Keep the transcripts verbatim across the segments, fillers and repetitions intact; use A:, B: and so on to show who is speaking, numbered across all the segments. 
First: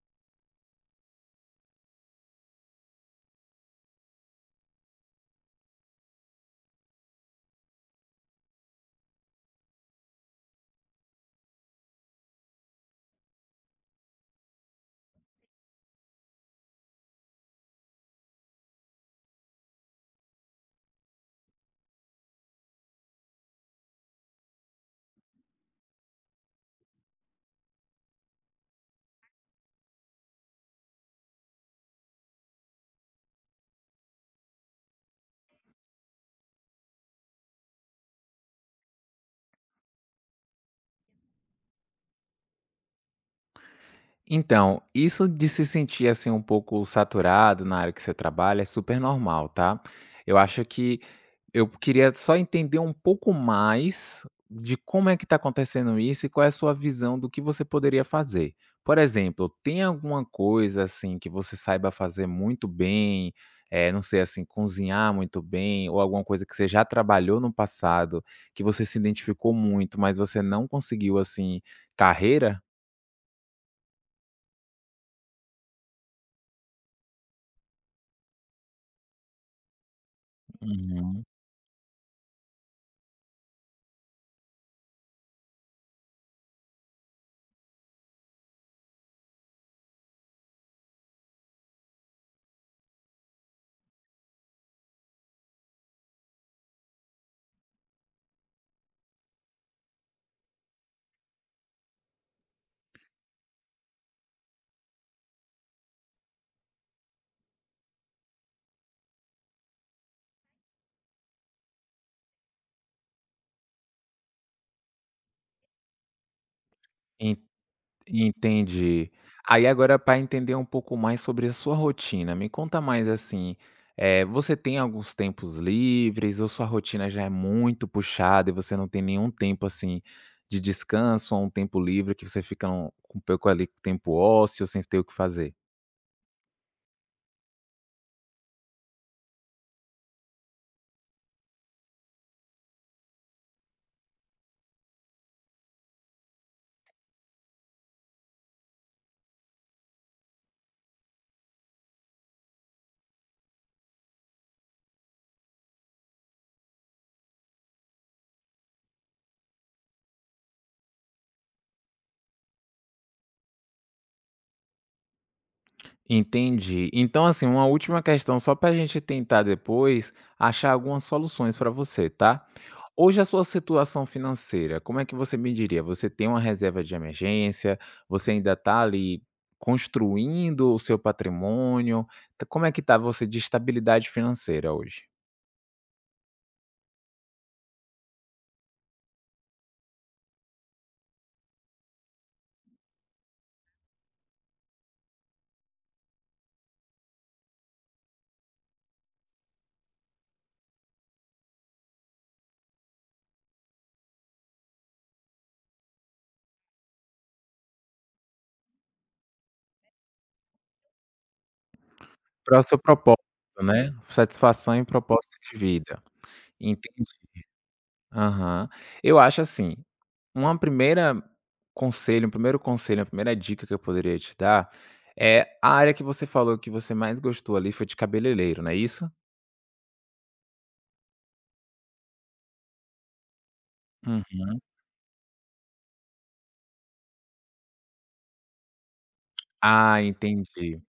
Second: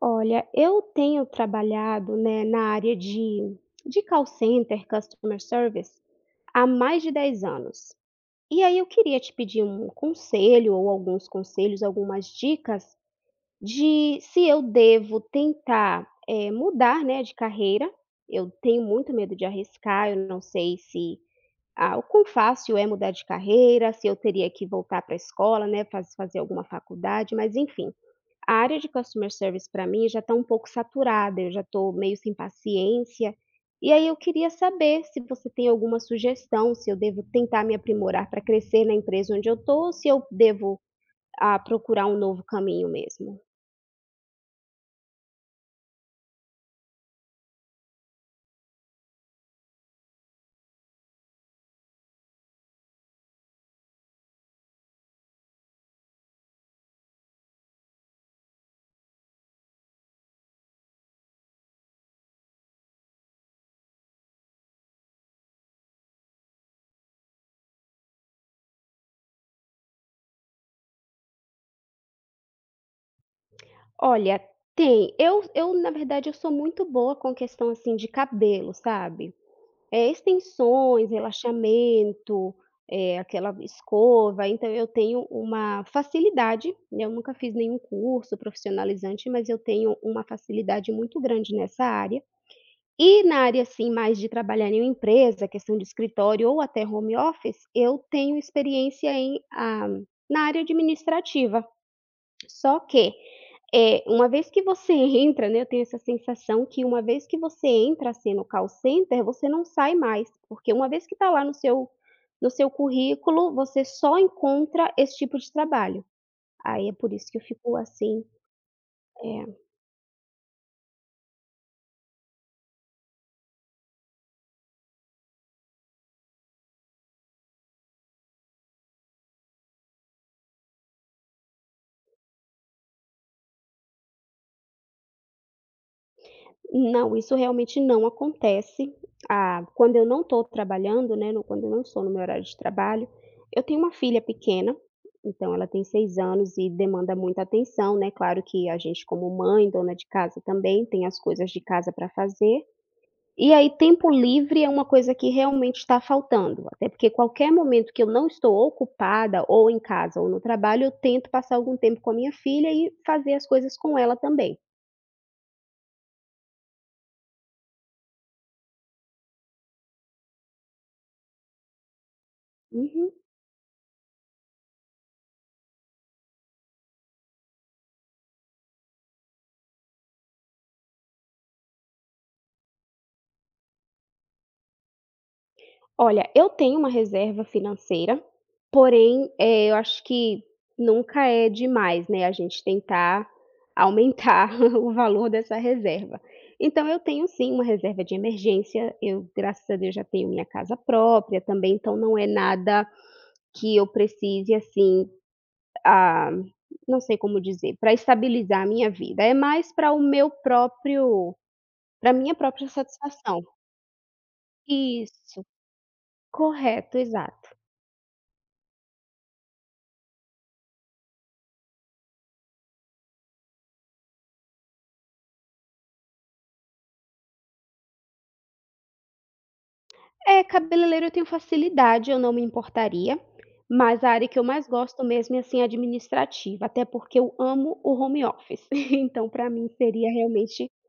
A: Olha, eu tenho trabalhado, né, na área de de call center, customer service, há mais de dez anos. E aí eu queria te pedir um conselho ou alguns conselhos, algumas dicas de se eu devo tentar, eh, mudar, né, de carreira. Eu tenho muito medo de arriscar, eu não sei se ah, o quão fácil é mudar de carreira, se eu teria que voltar para a escola, né, faz fazer alguma faculdade, mas enfim. A área de customer service para mim já está um pouco saturada, eu já estou meio sem paciência. E aí eu queria saber se você tem alguma sugestão, se eu devo tentar me aprimorar para crescer na empresa onde eu estou, ou se eu devo ah, procurar um novo caminho mesmo.
B: Então, isso de se sentir assim um pouco saturado na área que você trabalha é super normal, tá? Eu acho que eu queria só entender um pouco mais de como é que está acontecendo isso e qual é a sua visão do que você poderia fazer. Por exemplo, tem alguma coisa assim que você saiba fazer muito bem, eh, não sei assim, cozinhar muito bem, ou alguma coisa que você já trabalhou no passado, que você se identificou muito, mas você não conseguiu assim carreira?
A: Olha, tem. Eu, eu, na verdade, eu sou muito boa com questão assim de cabelo, sabe? É, extensões,
B: Uhum.
A: relaxamento, eh, aquela escova, então eu tenho uma facilidade, né, eu nunca fiz nenhum curso profissionalizante, mas eu tenho uma facilidade muito grande nessa área. E na área, assim, mais de trabalhar em uma empresa, questão de escritório ou até home office, eu tenho experiência em, ah, na área administrativa. Só que é, uma vez que você entra, né, eu tenho essa sensação que uma vez que você entra, assim, no call center, você não sai mais, porque uma vez que está lá no seu no seu currículo, você só encontra esse tipo de trabalho. Aí é por isso que eu fico assim,
B: Entendi.
A: eh
B: Aí agora para entender um pouco mais sobre a sua rotina, me conta mais assim, eh, você tem alguns tempos livres ou sua rotina já é muito puxada e você não tem nenhum tempo, assim, de descanso ou um tempo livre que você fica um um pouco ali com tempo ósseo sem ter o que fazer?
A: Não, isso realmente não acontece. Ah, quando eu não estou trabalhando, né, no quando eu não estou no meu horário de trabalho, eu tenho uma filha pequena, então ela tem seis anos e demanda muita atenção, né, claro que a gente como mãe, dona de casa também, tem as coisas de casa para fazer. E aí tempo livre é uma coisa que realmente está faltando, até porque qualquer momento que eu não estou ocupada ou em casa ou no trabalho, eu tento passar algum tempo com a minha filha e fazer as coisas com ela também.
B: Entendi. Então, assim, uma última questão só para a gente tentar depois achar algumas soluções para você, tá?
A: Uhum.
B: Hoje a sua situação financeira, como é que você me diria? Você tem uma reserva de emergência? Você ainda está ali construindo o seu patrimônio? Tá- Como é que está você de estabilidade financeira hoje?
A: Olha, eu tenho uma reserva financeira, porém, eh, eu acho que nunca é demais, né, a gente tentar aumentar o valor dessa reserva. Então eu tenho sim uma reserva de emergência, eu, graças a Deus, já tenho minha casa própria também, então não é nada que eu precise, assim, ah, não sei como dizer, para estabilizar a minha vida, é mais para o meu próprio para minha
B: Para o
A: própria
B: seu propósito,
A: satisfação.
B: né? Satisfação e propósito
A: Isso,
B: de vida.
A: correto,
B: Entendi.
A: exato.
B: Aham. Eu acho assim, uma primeira conselho um primeiro conselho, uma primeira dica que eu poderia te dar, é a área que você falou que você mais gostou ali foi de cabeleireiro, não é isso?
A: É, cabeleireiro eu tenho facilidade, eu não me importaria, mas a
B: Uhum.
A: área que eu mais gosto mesmo é, assim, administrativa, até porque eu amo o home office, então para mim
B: Ah,
A: seria realmente
B: entendi.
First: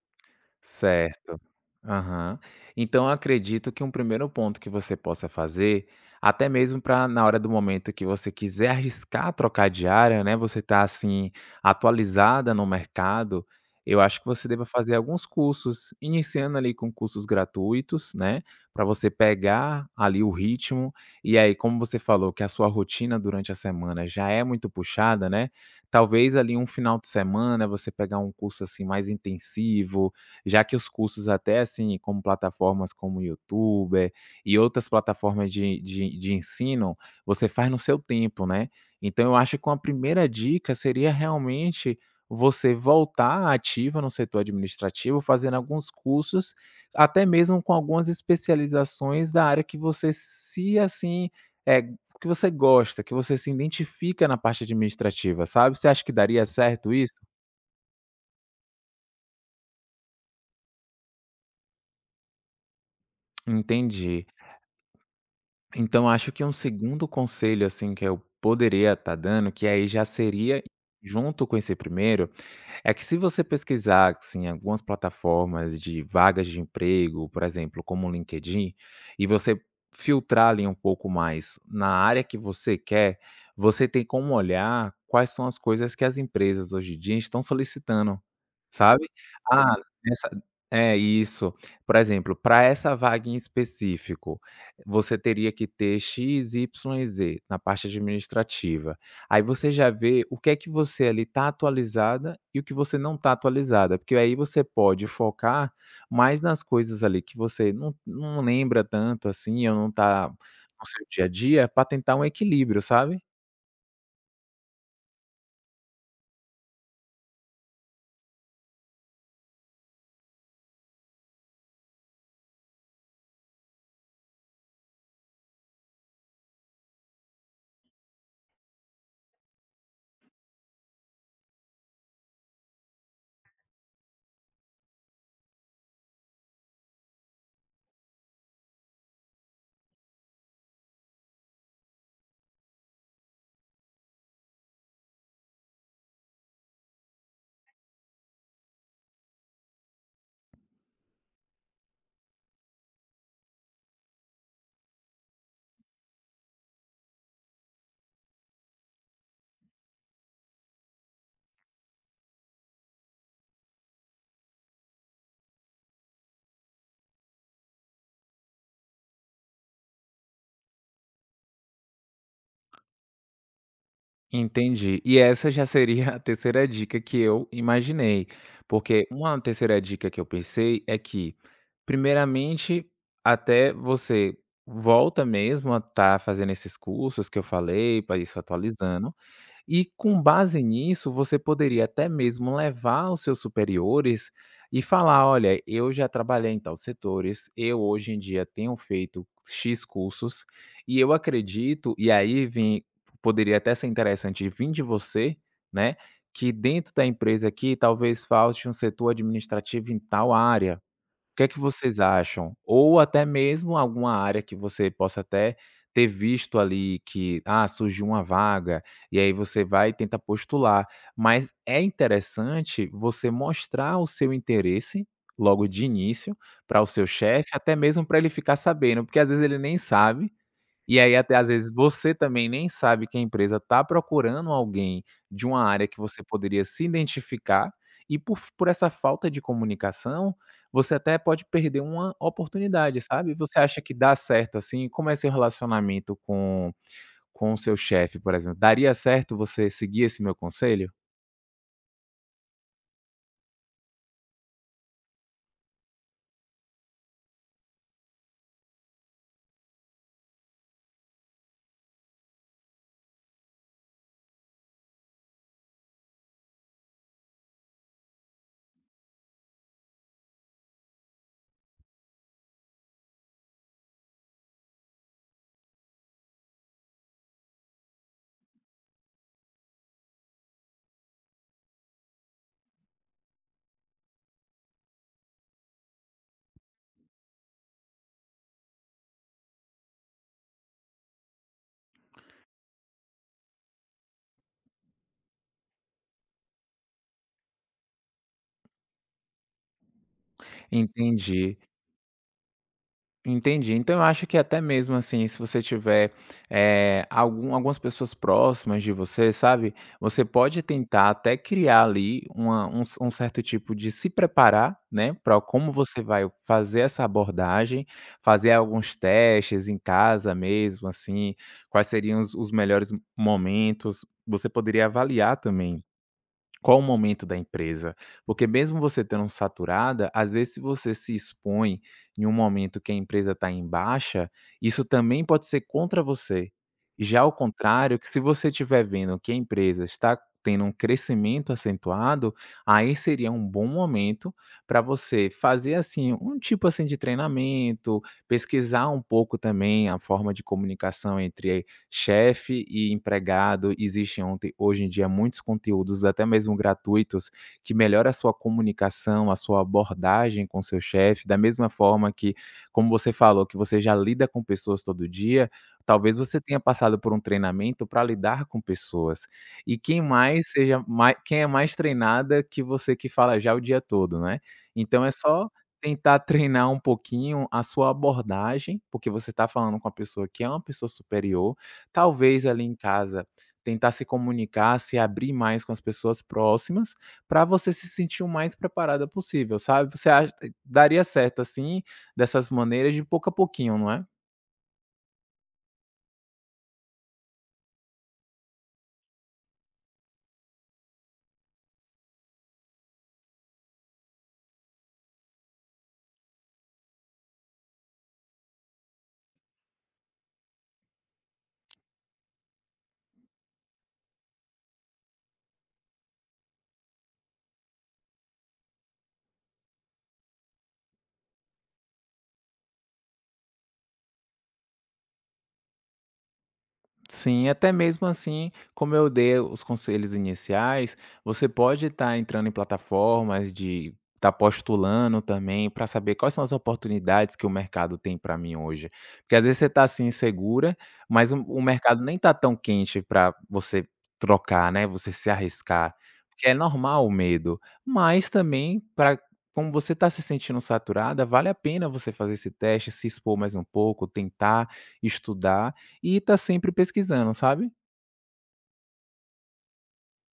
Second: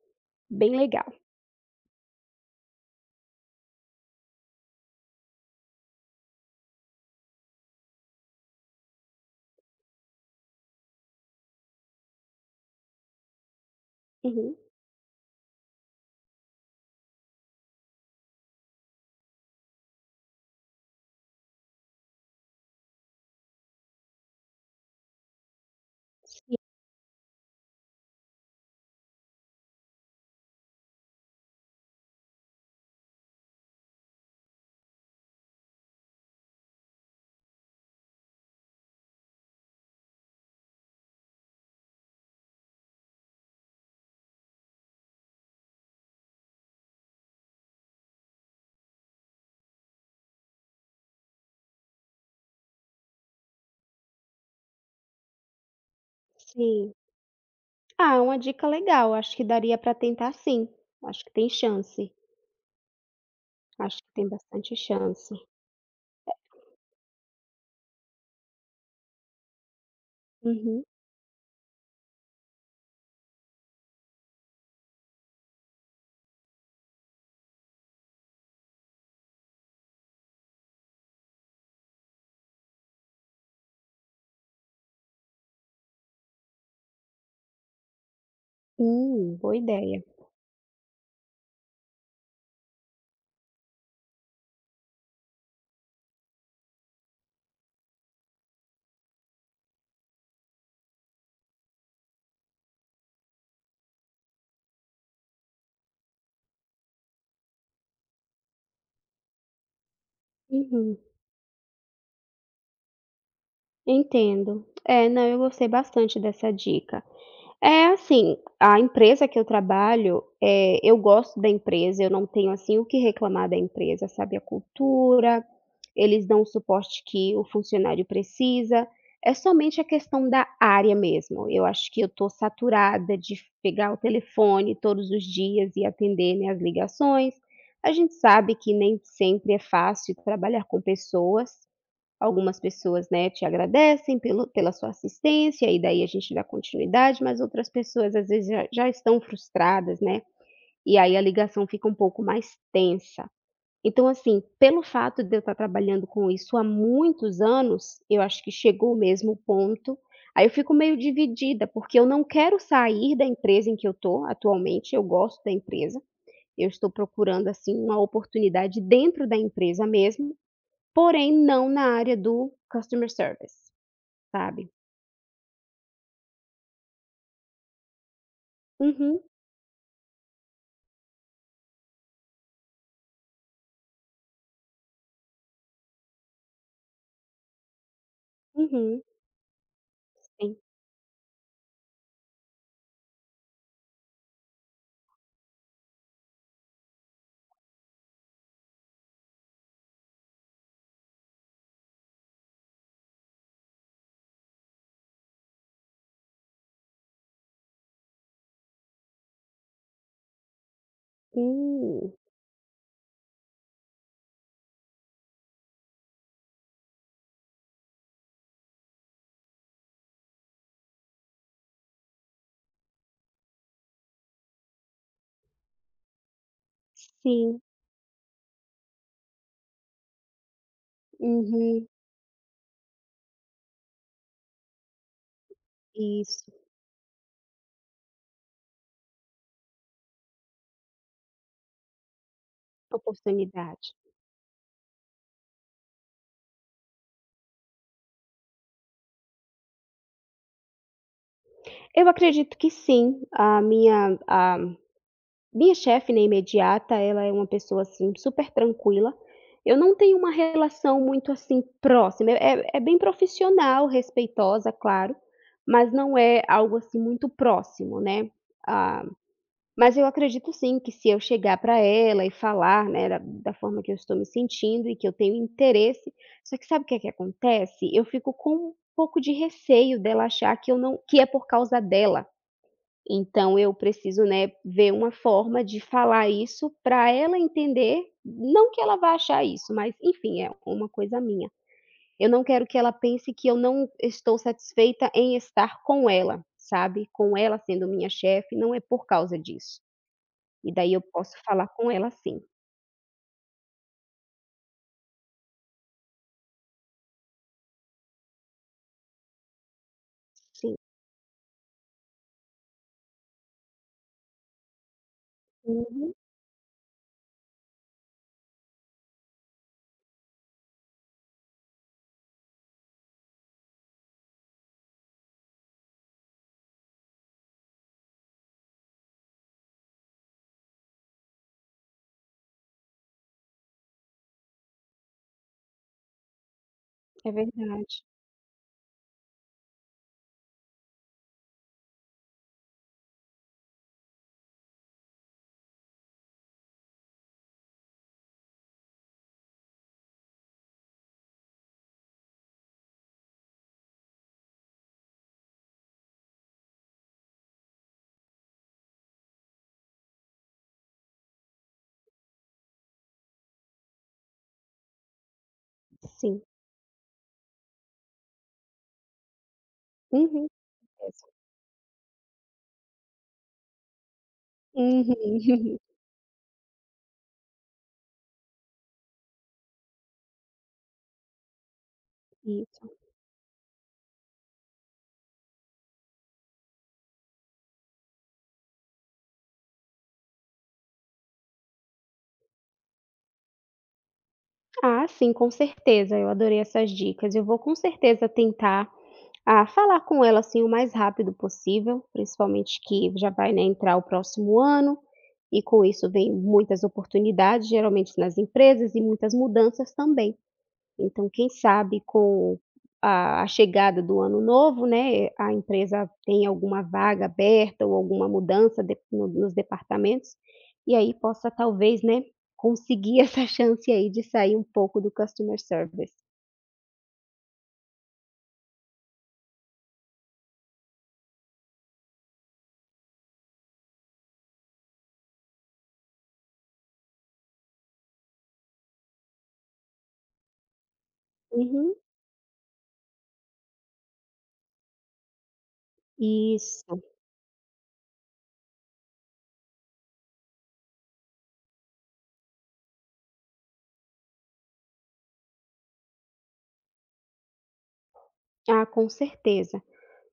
A: bem legal.
B: Certo. Aham. Então eu acredito que um primeiro ponto que você possa fazer, até mesmo para na hora do momento que você quiser arriscar trocar de área, né, você tá, assim, atualizada no mercado, eu acho que você
A: Uhum.
B: deva fazer alguns cursos, iniciando ali com cursos gratuitos, né, para você pegar ali o ritmo, e aí como você falou que a sua rotina durante a semana já é muito puxada, né, talvez
A: Sim,
B: ali um final de semana você pegar um curso, assim, mais intensivo, já que os custos até, assim, como plataformas como o YouTube e outras plataformas de de de ensino, você faz no seu tempo, né. Então eu acho que uma primeira dica seria realmente você voltar ativa no setor administrativo, fazendo alguns cursos, até mesmo com algumas especializações da área que você se assim, é que você gosta, que você se identifica na parte administrativa, sabe. Você acha que daria certo
A: sim.
B: isso?
A: Ah, é uma dica legal, acho que daria para tentar sim, acho que tem chance. Acho que
B: Entendi.
A: tem bastante chance.
B: Então acho que um segundo conselho, assim, que eu poderia estar dando, que aí já seria
A: Uhum.
B: junto com esse primeiro, é que se você pesquisar, assim, algumas plataformas de vagas de emprego, por exemplo, como o LinkedIn, e você filtrar ali um pouco mais na área que você quer, você tem como olhar quais são as coisas que as empresas hoje em dia estão solicitando, sabe?
A: Hum, boa
B: Ah,
A: ideia.
B: nessa é isso. Por exemplo, para essa vaga em específico, você teria que ter X, Y Z na parte administrativa. Aí você já vê o que é que você ali tá atualizada e o que você não tá atualizada, porque aí você pode focar mais nas coisas ali que você não não lembra tanto assim, ou não tá no
A: Uhum.
B: seu dia a dia, para tentar um equilíbrio, sabe.
A: Entendo. É, não, eu gostei bastante dessa dica. É, assim, a empresa que eu trabalho, eh, eu gosto da empresa, eu não tenho, assim, o que reclamar da empresa, sabe, a cultura, eles dão o suporte que o funcionário precisa, é somente a questão da área mesmo. Eu acho que eu tô saturada de pegar o telefone todos os dias e atender, né, as ligações. A gente sabe que nem sempre é fácil trabalhar com pessoas. Algumas pessoas, né, te agradecem pelo pela sua assistência, e daí a gente dá continuidade, mas outras pessoas às vezes já já estão frustradas, né, e aí a ligação fica um pouco mais tensa. Então assim, pelo fato de eu estar trabalhando com isso há muitos anos, eu acho que chegou mesmo o ponto, aí eu fico meio dividida, porque eu não quero sair da empresa em que eu estou atualmente, eu gosto da empresa, eu estou procurando, assim, uma oportunidade dentro da empresa mesmo, porém, não na área do customer service, sabe.
B: Entendi. E essa já seria a terceira dica que eu imaginei, porque
A: Uhum,
B: uma terceira dica que eu pensei é que, primeiramente, até você volta mesmo a tá fazendo esses cursos que eu falei, para isso
A: uhum,
B: atualizando. E com
A: sim.
B: base nisso, você poderia até mesmo levar os seus superiores e falar: "Olha, eu já trabalhei em tal setores, eu hoje em dia tenho feito X cursos e eu acredito", e aí vem, poderia até ser interessante vir de você, né, que dentro da empresa aqui talvez falte um setor administrativo em tal área, o que é que vocês
A: Hum,
B: acham? Ou até mesmo alguma área que você possa até ter visto ali que, ah, surgiu uma vaga, e aí você vai e tenta postular. Mas é interessante você mostrar o seu interesse logo de início para o seu chefe,
A: sim,
B: até mesmo para ele ficar sabendo, porque às vezes ele nem sabe, e aí até às vezes
A: uhum,
B: você também nem sabe que a empresa tá procurando alguém de uma área que você
A: isso,
B: poderia se identificar, e por f por essa falta de comunicação, você até pode perder uma oportunidade, sabe. Você acha
A: oportunidade.
B: que dá certo, assim? Como é seu relacionamento com com o seu chefe, por exemplo? Daria certo você seguir esse meu conselho?
A: Eu acredito que sim, a minha a minha chefe, né, imediata, ela é uma pessoa, assim, super tranquila. Eu não tenho uma relação muito, assim, próxima, é é bem profissional, respeitosa, claro, mas não é algo, assim, muito próximo, né. Ah Mas eu acredito sim que se eu chegar para ela e falar, né, da da forma que eu estou me sentindo e que eu tenho interesse, só que sabe o que é que acontece? Eu fico com um pouco de receio dela achar que eu não que é por causa dela. Então eu preciso, né, ver uma forma de falar isso para ela entender, não que ela vá achar isso, mas enfim, é uma coisa minha. Eu não quero que ela pense que eu não estou satisfeita em estar com ela, sabe, com ela sendo minha chefe, não é por causa disso. E daí eu posso
B: Entendi.
A: falar com ela sim,
B: Entendi. Então eu acho que até mesmo assim, se você tiver eh, algum, algumas pessoas próximas de você, sabe? Você pode
A: sim.
B: tentar até criar ali uma- um, um certo tipo de se preparar, né? Para como você
A: Uhum,
B: vai fazer essa abordagem, fazer alguns testes em casa mesmo, assim, quais seriam os os melhores momentos. Você poderia avaliar também qual o momento da empresa? Porque mesmo você tendo um saturada, às vezes se você se expõe em um momento que a empresa está em baixa, isso também pode ser contra você. Já ao
A: é
B: contrário,
A: verdade.
B: que se você estiver vendo que a empresa está tendo um crescimento acentuado, aí seria um bom momento para você fazer assim um tipo assim de treinamento, pesquisar um pouco também a forma de comunicação entre chefe e empregado, existem ontem hoje em dia muitos conteúdos, até mesmo gratuitos, que melhoram a sua comunicação, a sua abordagem com seu chefe, da mesma forma que, como você falou, que você já lida com pessoas todo dia, talvez você
A: Sim.
B: tenha passado por um treinamento para lidar com pessoas. E quem
A: Uhum.
B: mais seja mai
A: Certeza.
B: quem é mais treinada que você que fala já o dia todo, né. Então é só
A: Uhum.
B: tentar treinar um pouquinho a sua abordagem, porque você está falando com a pessoa que é uma pessoa superior. Talvez ali em
A: Isso.
B: casa tentar se comunicar, se abrir mais com as pessoas próximas, para você se sentir o mais preparada possível, sabe. Você acha daria certo assim, dessas maneiras de pouco a pouquinho, não é?
A: Ah, sim, com certeza, eu adorei essas dicas. Eu vou com certeza tentar, ah, falar com ela, assim, o mais rápido possível, principalmente que já vai, né, entrar o próximo ano, e com isso vem muitas oportunidades, geralmente nas empresas, e muitas mudanças também. Então, quem sabe com a a chegada do ano novo, né, a empresa tem alguma vaga aberta ou alguma mudança de no nos departamentos, e aí possa talvez, né, conseguir essa chance aí de sair um pouco do customer service.
B: Sim, até mesmo assim, como eu dei os conselhos iniciais, você pode estar entrando em plataformas de estar postulando também para saber quais são as oportunidades que o mercado tem para mim hoje. Porque às vezes você está assim insegura, mas o, o
A: Uhum,
B: mercado nem está tão quente para você trocar, né? Você se arriscar. Porque é
A: isso.
B: normal o medo. Mas também, para como você está se sentindo saturada, vale a pena você fazer esse teste, se expor mais um pouco, tentar estudar e tá sempre pesquisando, sabe?
A: Ah, com certeza.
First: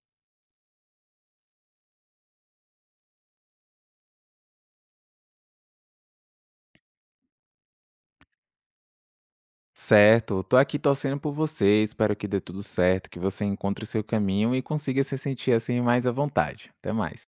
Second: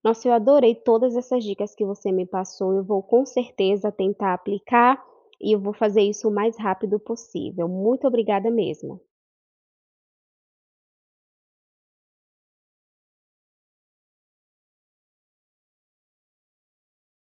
A: Nossa, eu adorei todas essas dicas que você me passou, eu vou com certeza tentar aplicar, e eu vou fazer isso o mais rápido possível. Muito obrigada mesmo.
B: Certo, tô aqui torcendo por você, espero que dê tudo certo, que você encontre o seu caminho e consiga se sentir assim mais à vontade. Até mais.